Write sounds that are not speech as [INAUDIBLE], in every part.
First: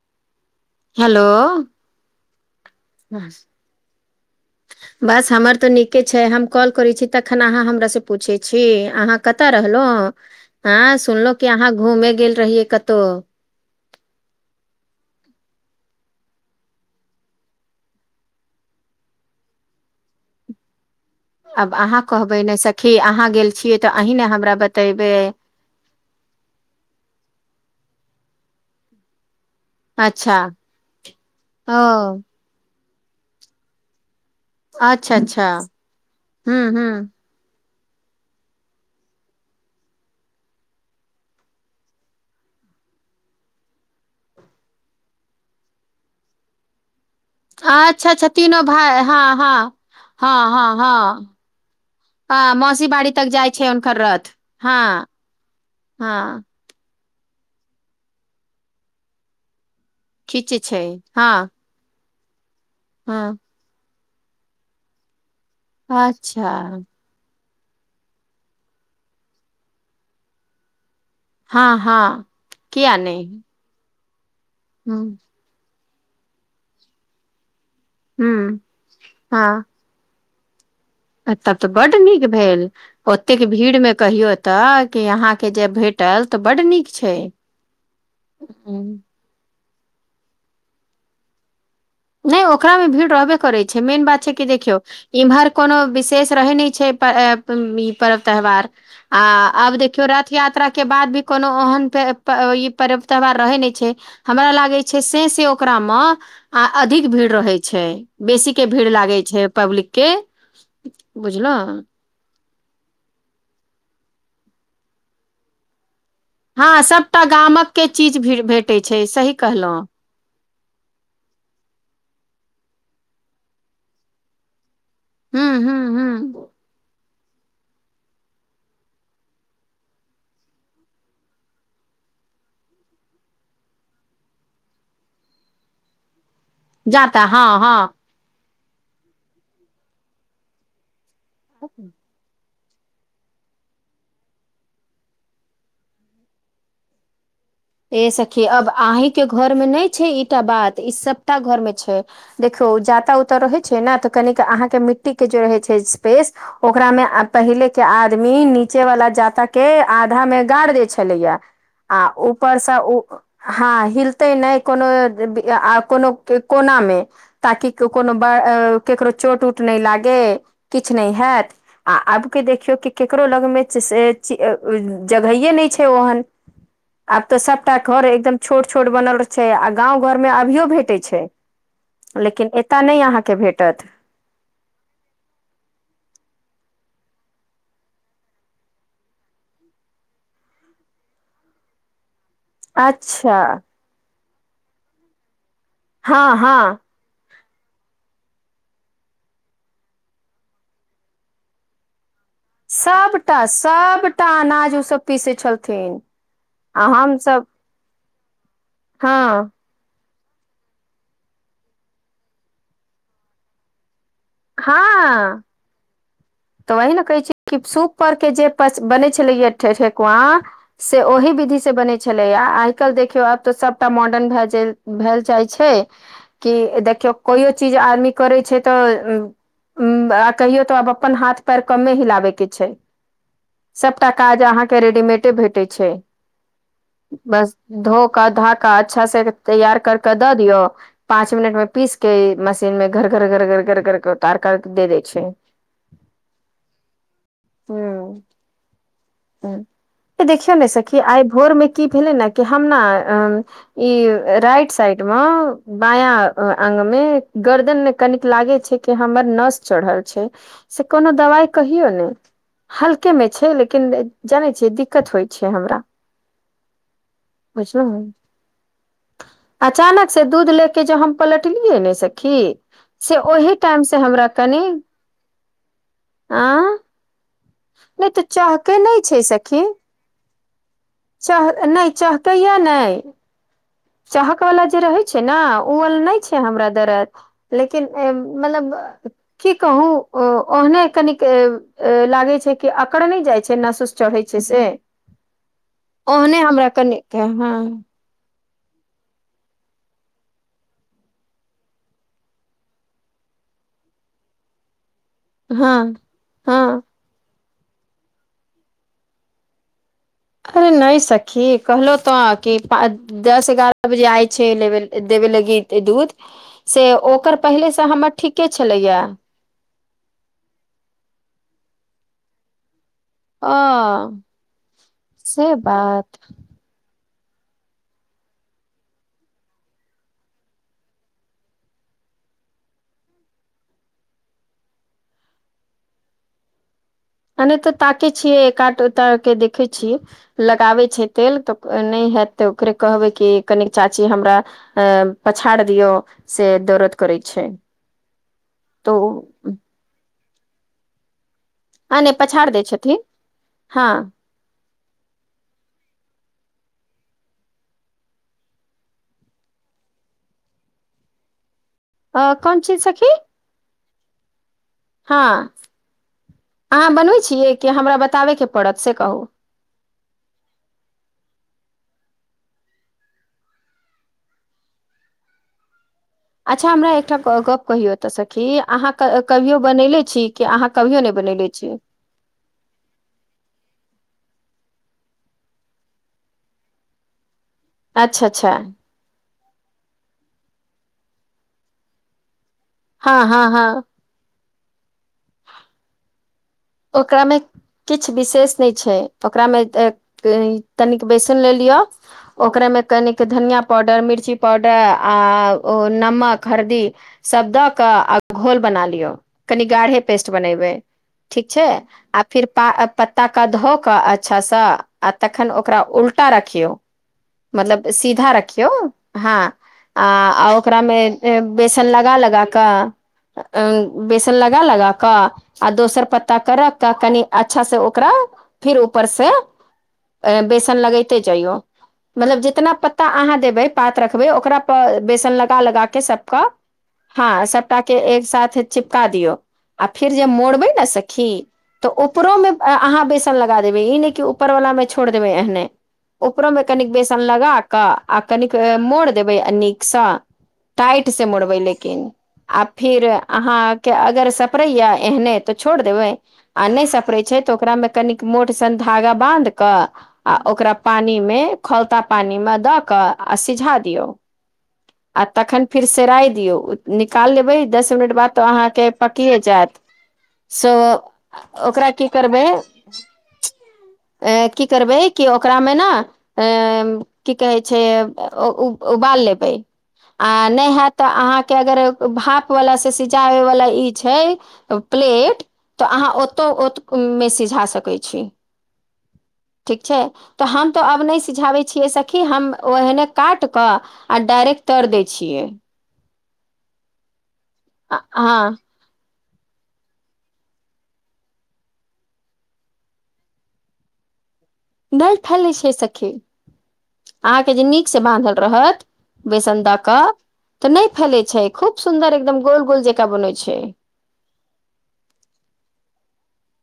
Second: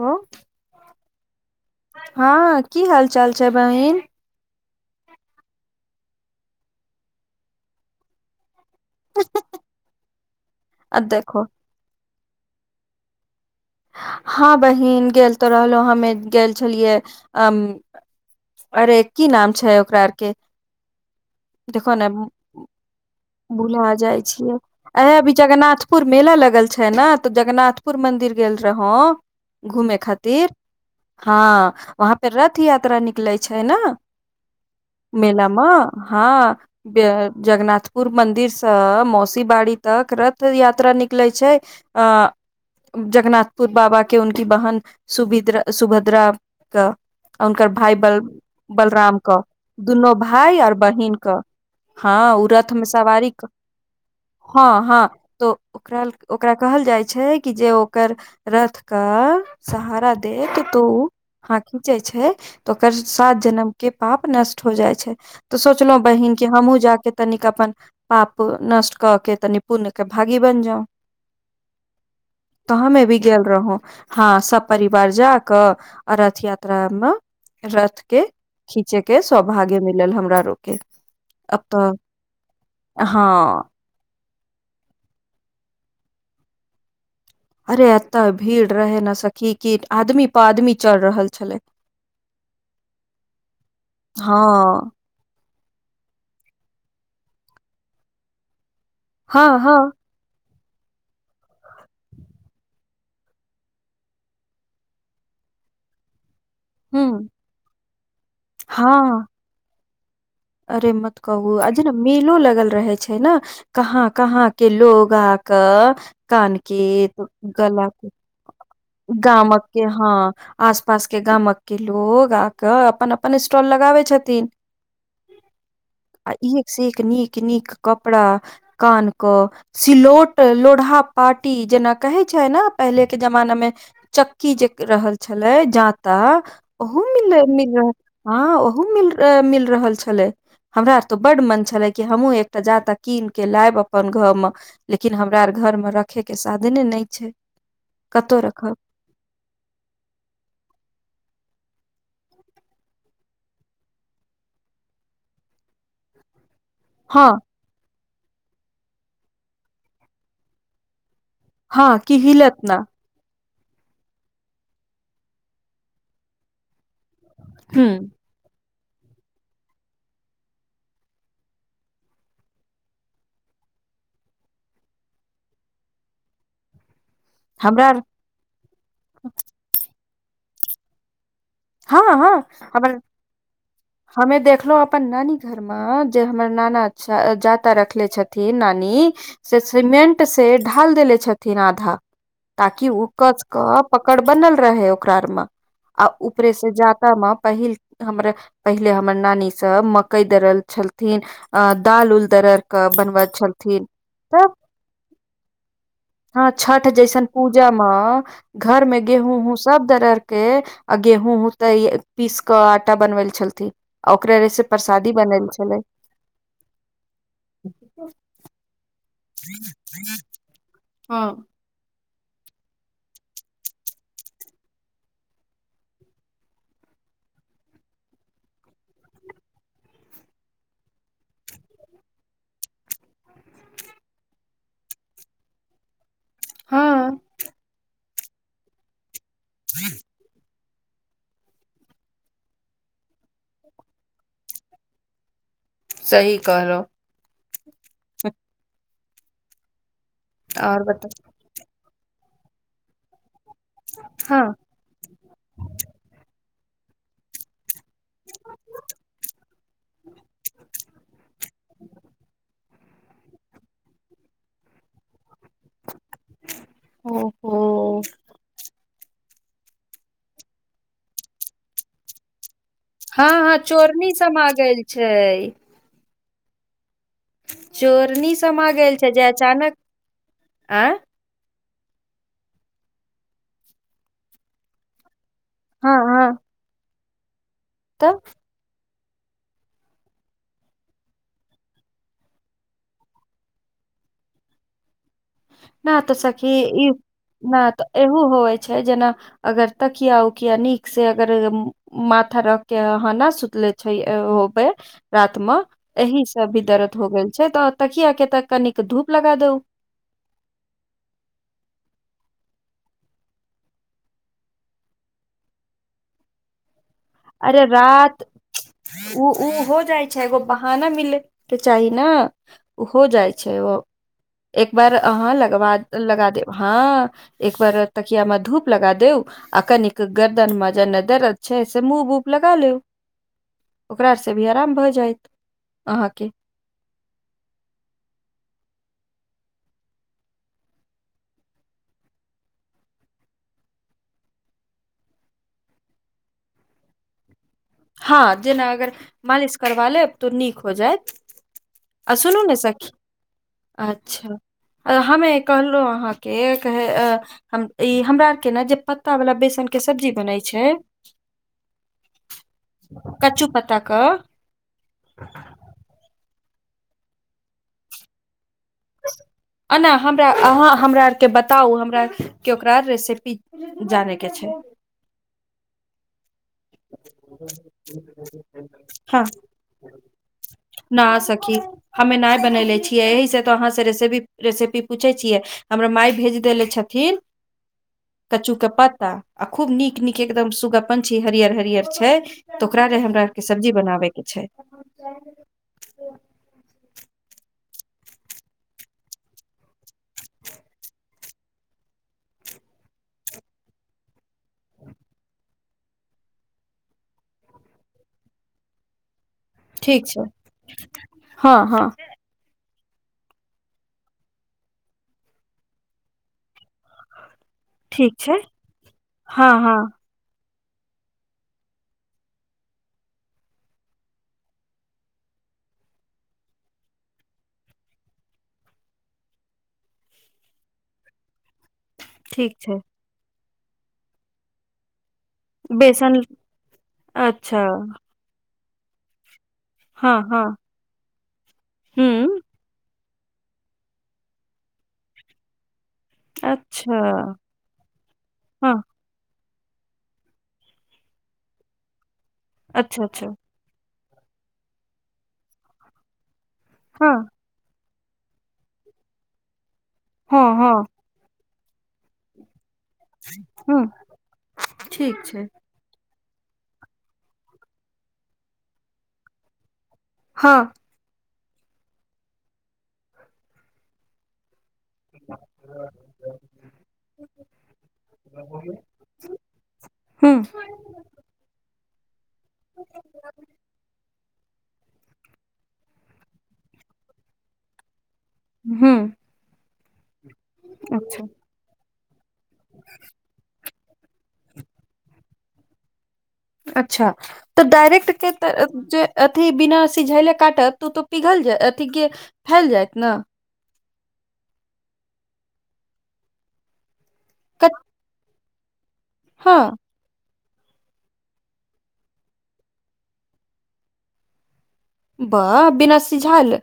ओ hello हँ की हाल चाल छै बहिन बस हमर तऽ नीके छै हम कॉल करै छी तखन अहाँ हमरा से पूछे छी अहाँ कतऽ रहलअ हँ आ सुनलऔ देखो की अहा घूमे गेल रहियै कतहुं हँ बहिन गेल तऽ रहलहु हम गेल छलियै आ अरे की नाम छै ओकरा आर के आब देखो अहाँ ने कहबै ने सखी अहाँ गेल छियै तऽ भुला अहीं जाइ ने हमरा छियै बतेबै आहे बीच जगन्नाथ पुर मेला लगल छै ने तऽ जगन्नाथपुर मंदिर गेल रहौ घुमे अच्छा खातिर हँ ओ वहाँपे रथ यात्रा निकलै तछै न अच्छा अच्छा मेलामे हँ हूँ हूँ -जगन्नाथ पुर मंन्दिरसँ मौसी बाड़ी तक रथ यात्रा निकले आछै आ जगनाथपुर बाबा के उनकी बहन सुभद्रा स हुनकर भाय अच्छा अच्छा तीनो भाय हँ बलरामके हँ दुनू हँ भाय आऔर हँ हँ बहिनके हँ ओ आ रथ मे मौसी बाड़ी तक सवारी जाइ छै हुनकर रथ हँ हँ तो ओकरा हँ कहल जाइ छै कि जे ओकर रथ के सहारा देख खीचे क छै हँ तौओहट खीचै छै तऽ ओकर हँ सात जनम के पाप नष्ट हो जाइ छै तऽ सोचलहुँ बहिन कि अच्छा हमूँ जााकऽ तनिक अपन पाप नष्ट कऽ के तनि पुण्य के भागी बनि जाऊ हाँ हँ ताँ किया एबेर नहि गेल रहू हँ सब हूँ परिवार जायत क रथ यात्रा मे एकरा के हूँ खीचे के हँ सौभाग्य मिलल हमरो आऔर के तऽ बड नीक भेल हँ ओतेक भीड़ में कहियो तऽ के अहाँके जे भेटल तऽ बड नीक छै अरे अत्त भीड़ रहै हम्म। ने सकी की आदमी पर आदमी चढ़ रहल छलै नय ओकरा मे भीड़ रहबे करै छै मेन बात छै कि देखियौ हँ इमहर कोनो विशेष रहै नहि छै पर्व त्यौहार आ हँ हँ आबदेखियो रथ यात्रा के बाद कोनो ओहन त ई पर्व यौहार रहै नहि छै हमरा लागै छै से कि ओकरा म आ अधिक हूँ भीड़ रहैत छै बेसी के भीड़ लागे हँ छै पब्लिक के अरे मत कहू बुझलौं अहि द मेलो लगल रहे छै ने कहाँ कहाँ के लोग आक कानके हँ सभटा गामक के गलाके चीज भी भेटै छै सही कहलौं गामकके हँ आस पास के गामक के लोग आक अपन अपन स्टॉल लगाबै छथिन हू हू हूं आ एक नीक नीक कपड़ा कान कऽ सिलौट लोढ़ा पार्टी जेना कहै छै ने पहिलेके जमानामे चक्की जे रहल छलै जाता ओहू जाता हँ नहीं मिल रहल हँ ओहू नहीं टामिल रहल छलै हमरा त बड मन छलै कि हमहू एक त जा तऽ कीन के लायब अपन घर मे लेकिन हमरा आर घरमे रखयके साधने नय छै ए कतहु सखी अब रखब अहीं के घर में नहि छै ईटा बात ईआब सबघर में छै देखिऊ जाता उता रहैत छै ने तऽ कनिक अहाँके मिट्टी के जे रहैत छै स्पेस ओकरा मे अ हँ पहिले के आदमी नीचे वाला जाँता के आधा मे गाड़ देय छलैया हँ की हीलक स ऊ हँ हिलते नै कोनो कोनो कोना मे ताकि हुं कोनो ब केकरो चोट उट नै लागे किछ नय हेएत आ आब के देखियौ कि केकरो लग मे च से जगैहे नै छै ओहन आब तऽ सभटा हमरा आर घर एकदम छोट छोट बनल छै आ गाँव घरमे अभियो भेटै छै हँ हँ लेकिन एत हमर नय अहाँके भेटथ हमे देखलौ अपन नानी घर हमर जे हमर नाना छ जाता रखले छथिन नानी से सीमेंट से ढाल देेले छथिन आधा ताकि उ अच्छा कचक पकड़ बनल रहै ओकरा आर मे आ हँ उपरे हँ से जा [UNINTELLIGIBLE] मे पहिल हमर पहिले हमर नानी सब मकई दरल छलथिन अ दाल उल दरर के बनबैत सबटा छलथिन सबटा तब अनाज उसभ पीसै छलथिन हँ छठ आ जैसन हमसभ पूजा मे घर मे गेहूँ हँ उहूँ सब दरर के आ गेहूँ हूँ तैऽ पीस कऽ आटा बनबै ल छलथि आ ओकरे रेसे परसादी बनले हँ छलै तऽ वही ने कहै छी कि सूप पर के जे बनै छै छलैया ठे ठेकुआ से ओहि हँ विधि से से बनै छलैया आइ काइल देखियौ आब तऽ सबटा मॉडर्न भए भेल जाइल छैय कि देखियौ कोइो चीज आदमी करै छै तऽ अम कहियो तऽ आब अप अपन हाथ पैर कमे ही लाबै के छैय सभटा काज अहाँके रेडीमेटे भेटै छय हँ बस धो कऽ धा कऽ अच्छा से तैयार करक दऽ दियऔ पाँच मिनट मे पीस के मशीन मे घर घर घर घर घर घर उतार कर दे दै छै। सही कहलौं हूँ देखियौ ने और सखी बता आइ भोरमे कि भेलै ने कि हमनाइ हँ राइट साइड। मे बाया अंग मे गर्दन मे कनिक लागै छै कि हमर नस चढ़ल छै से कोनो दबाई कहियौ नै। हल्के मे छै लेकिन जानै छियै दिक्कत होइ छै हमरा। होहो [UNINTELLIGIBLE] अचानक से दूध लै के जो हम पलटलियै ने सखी से ओहि टाइम से हमरा कनी छैय ऑ चोरनी समा गेल नहि छै जे सखी अचानक आँय चह नै चहकै या नै चाहकला जे रहै छै ने उ हँ वला नै हँ छै हमरा दर्द लेकिन तऽ एब मलब की कहू ओ ओहने कनिक लागै छै कि अकड़ नै जाइ छै नसउस चढ़ै छै से ना तऽ ओहने सखी हमरा ई कनी क हॉं ना तऽ एहू होवै छै जेना अगर तकिया उकिया नीक से अगर माथा रख केँ अहाँ नऽ सुतले छै ए होबै रात मे हँ एहि से भी हँ दर्द हो गेल छै तऽ तकिया केँ तऽ कनिक धूप लगा दोउ अरे नय सखी कहलहु तऽ कि पा दस एगारह बजे आय छै एवै देबे लागी दूध से ओ अरे रात उ उ हो जाए छै एगो बहाना मिलै केँ चाही नऽ उ हो जाइ छै ओ एक बार अहाँ से लगबा बात लगा देब हँ एक बार तकियामे धूप लगा दु आ कनिक गर्दन मे जेने दरद छै से मुभ उभ लगा लू ओकरा से भी आराम भय जैंत अहाँकेँ अने तऽ ताकै छियै एक आठ तऽ केँ देखे छियै लगाबै छै तेल तऽ नय हैत तऽ ओकरे कहबै की कनिक चाची हमरा अ पछाड़ दियौ से दरद करै छै हँ जेना अगर तऽ मालिश करबा लेब तो नीक हो जैत आ नहि अ सुनू पछाड़ नऽ दै सखी छथिन हँ अच्छऽ अ हमे कहलहु अहाँकेँ कहे ए ई हमरा आर केँ नऽ जे पत्ता वला बेसन केँ सब्जी बनै छै अ कोन चीज सखी कचू पत्ता कऽ हँ अहाँ बनबै छियै कि हमरा बताबय केँ पड़त से कहू एना हमरा अहाँ हमरा आरकेँ बताउ हमरा केँ ओकरा रेसेपी जाने केँ छै अच्छा हमरा एकटा गप्प कहियौ तऽ सखी अहाँ हँ कहियो बनयनेे छी कि अहाँ कहियो न नय बनैले सखी छी हमे नै बनेले छियै यही से तो अहाँ से रेसेपी रेसेपी पूछे छियै हमरा माई भेज देेले छथिन अच्छा अच्छा कच्चू केँ पत्ता आ खूब नीक नीक एकदम सुगा पंछी हरियर हरियर छै तऽ ओकरा ले हँ हमरा आर हँ केँ हँ सब्जी बनाबे केँ छै ओकरा मे किछ विशेष नय छै ओकरा मे तनिक बेसन ले लिअ ओकरामे कनिक धनिया पाउडर, मिर्ची पाउडर आ ओ नमक, हरदी सभ दऽ कऽ आ घोल बना लियौ, कनि गाढ़े ठीक छै पेस्ट बनेबै। ठीक हँ छै हँ आ फिर पा पत्ताक धो कऽ अच्छासँ आ तखन ओकरा उल्टा रखियौ मतलब ठीक सीधा छै रखियौ हँ आ ओकरामे ए बेसन लगा - लगा कऽ बेसन लगा - लगा कऽ आ दोसर पत्ता कऽ रख कऽ कनि अच्छा से ओकरा फिर ऊपर से बेसन लगेते जाइयो मतलब ठीक जितना छै पत्ता अहाँ देबे, पात रखबे, ओकरा पर बेसन ल गा लगा केँ बेसन सब कऽ हँ अच्छा सबटा केँ एक साथ चिपका दियो आ फेर हँ जे हँ मोड़बै नऽ सखी, तऽ हूँ उपरोमे अहाँ बे सन लगा देबै ई नय कि ऊपर वाला मे छोड़ देबै एहने ऊपरो मे कनिक अच्छा बेसन लगा कऽ आ कनिक हँ मोड़ देबै नीकसँ टाइट से मुड़बै लेकिन आ अच्छा फिर अच्छा अहाँ के अगर सपरै य एहने तऽ छोड़ देबै आ नय हँ सपरै छै। ओकरा मे कनिक मोट सन धागा बंध कऽ आ हँ ओकरा हँ पानी मे खौलता पानी मऽ द कऽ आ सिझा हूँ दियौ ठीक आ छै तखन फिर सेराइ दियौ निकालिबै दस मिनट बाद तऽ अहाँके पकिए जायत। हँ सो ओकरा की करबै। ए की करबै कि ओकरामे न एम की कहै छै उबाल लेबै आ हूँ नै हेएत तऽ अहाँके अगर भाप वाला से सिचाबे वाला ई छै प्लेट तऽ अहाँ ओतौ ओ मे सीझा सकै छी हूँ ठीक छै तऽ हम तऽ आब नै अच्छा सिझाबै छियै स कि हम ओ एहने काट कऽ आ डारेक्ट तर दै छियै। अच्छा तऽ आ डायरेक्ट के हँ तऽ जे अथि बिना सिझयले काटत तऽ उ तो पिघल जाय अथी गे फैल जायत न नल फैलै छै सखी अहाँके जे नीक स बानधल रहत हँ बेसन दऽ कऽ तऽ नै फैले छै खूब सुन्दर एकदम गोल-गोल जेका बनै छै। बाह बिनासी झाल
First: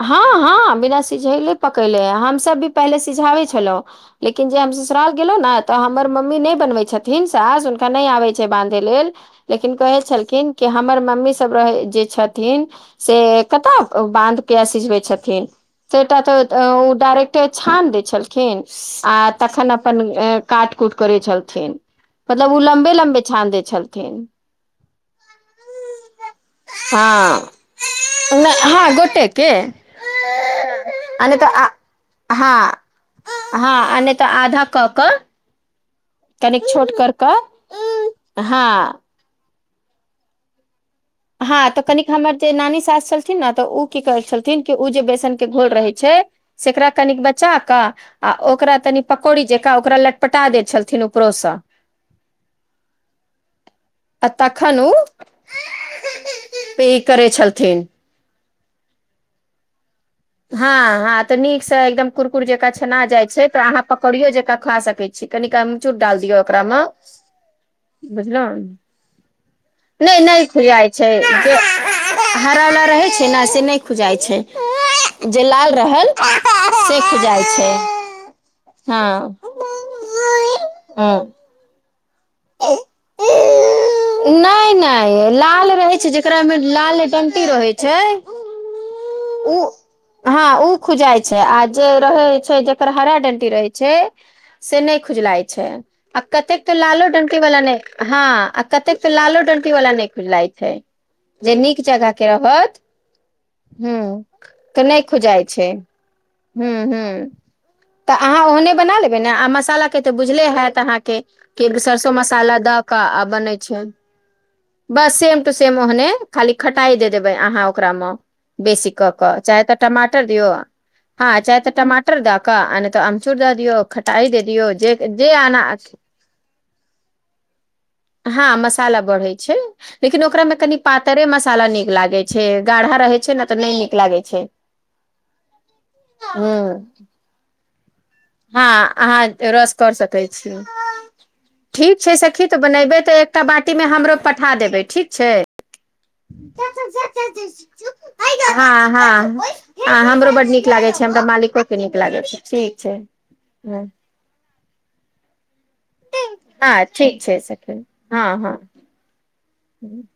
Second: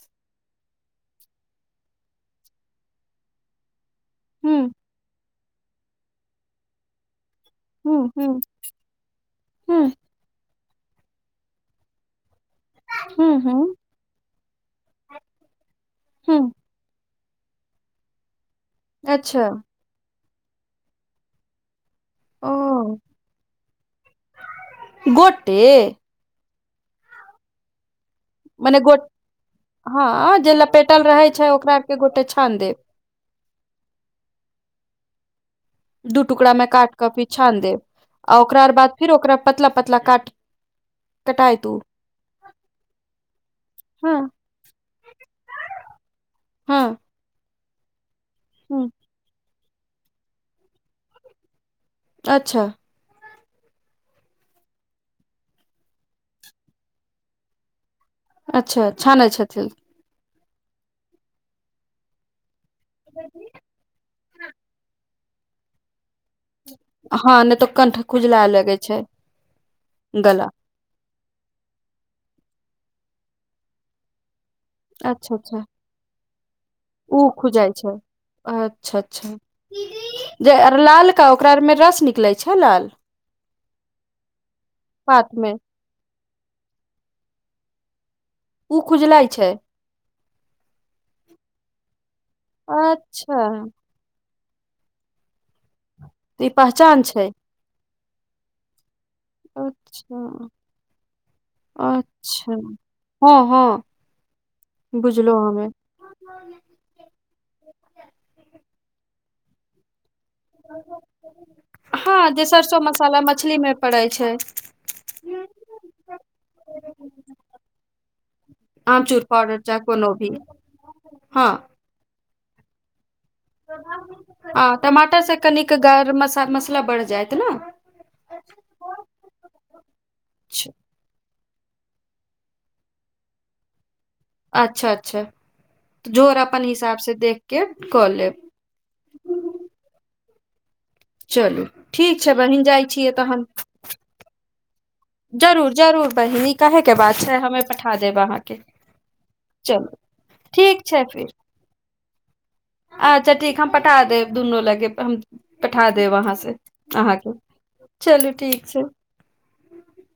हँ-हँ बिना सिझलै पकैले हमसब भी पहिले सिझाबै छलौं लेकिन जे हुं हम ससुराल गेलौ न तऽ हमर मम्मी नै बनबै छथि धिन सास हुनका नै हुं आबे हुं छै बानधै लेल लेकिन हुं कहै छलखिन। के हमर मम्मी सब रह जे छथिन से हुं हुं कत बानध सिझबै छथिन्ह से तऽ हुं ओ डारेक्ट छान दै छलखि खीन आ अच्छा तखन अपन काट-कुट करै छलथिन। ओ मतलब उ लम्बे-लम्बे छानदै छलथिन। गोटे हँ नैऽ मने हँ गोट गोटे के हँ जे लपेटल रहै आ नहि छै ओकरा आर तऽ के एक गोटे छानि हँ देब। हँ आ नै तऽ आधा कऽ क दू टुकड़ा मे काट क फिर कऽ छानि देब आ ओकरा आर बाद हँ फिर ओकरा पतला-पतला काट कटाय हँ तू तऽ कनिक हमर जे नानी सास छलथिन न तऽ उ कि करै हँ छलथिन कि ओ जे बेसनक के घोर रहै छै हँ सेकरा कनिक बच्चा क आ ओकरा हुं तनि पकौड़ी जकाँ ओकरा लटपटा दैत छलथिन ऊपरोसँ अच्छा आ तखन ओ पी करै छलथिन। अच्छा छानै छथिन। हँ-हँ तऽ नीक स एकदम कुरकुर जका छना जाइ छै तऽ आहाँ पक करियो जेका खा सक छी कनिक आमचूर डाल दिययौ ओकरा म हँ नहि तऽ कंठ बुझलौ खुजलाय लगै छै नै नै गला छै आई छै, जे हरावला रहै छै न, से नै खुजाइ छै। अच्छा जे अच्छा लाल रहल। उ खुजाइ छै। अच्छा-अच्छा, हँ जे लालका। हँ ओकरा आरमे रस निकलै छै लाल नै नै पात मे लाल रहै छै जेकरा मे लाल डंटी रहै छै ऊ खुजलाय छै उ हँ ऊ खुजाइ छै आ जे रहै छै जेकर हरा अच्छा डंटी रहै छै से नै खुजलाय छै आ ई कतेक तऽ पहचान लालो छै डंटी वाला नै हँ क कतेक तऽ लालो डंटी वाला नै अच्छा खुजलाय छै जे नीक जगह के अच्छा रहत हँ हँ हूँ तऽ नै बुझलो खुजाय हमे छै हूँ हूँ तऽ अहाँ ओहने बना लेबै ने आ मसाला इ त बुझले हएत अहाँके सरसो हँ जे मसाला द सरसो कऽ मसाला आ बनै मछली मे छै पड़ै छै बस सेम टु सेम ओहने खाली खटाइ द देबै अहाँ ओकरामे बेसी कऽ आमचूर कऽ पाउडर चाहे तऽ कोनो टमाटर भी दियौ हँ चाहे तऽ टमाटर द कऽ आ नै तऽ अम चूर दए दिययौ खटाइ दे दियौ जे जे आनाया सा मसला बढ़ि जायत न हँ मसाला बढ़ै छै लेकिन ओकरा मे कनी पातरे मसाला नीक लागै छै गाढ़ा रहै छै न तऽ नै नीक लागै छै अच्छा अच्छा तऽ जोर अपन हूँ हिसाबसे देखके कऽ लेब हँ अहाँ रस कर सकै छी चलू ठीक छै सखी तऽ बहिन जाइ बनेबै छियै तऽ एकटा तहन बाटी मे हमरो पठा देबै ठीक छै जरूर जरूर बहिनी कहयके बात छै हमे पठा देब अहाँके [UNINTELLIGIBLE] हॅं हॅं चलू हँ हमरो बड नीक ठीक लागै छै हमरा फिर मालिकोके नीक लागै छै ठीक छै अच्छा ठीक हम हूँ पठा देब दुनू लगे त हम पठा देब आहा‌ॅं से ठीक अहाँके छै सखी चलू ठीक छै हूँ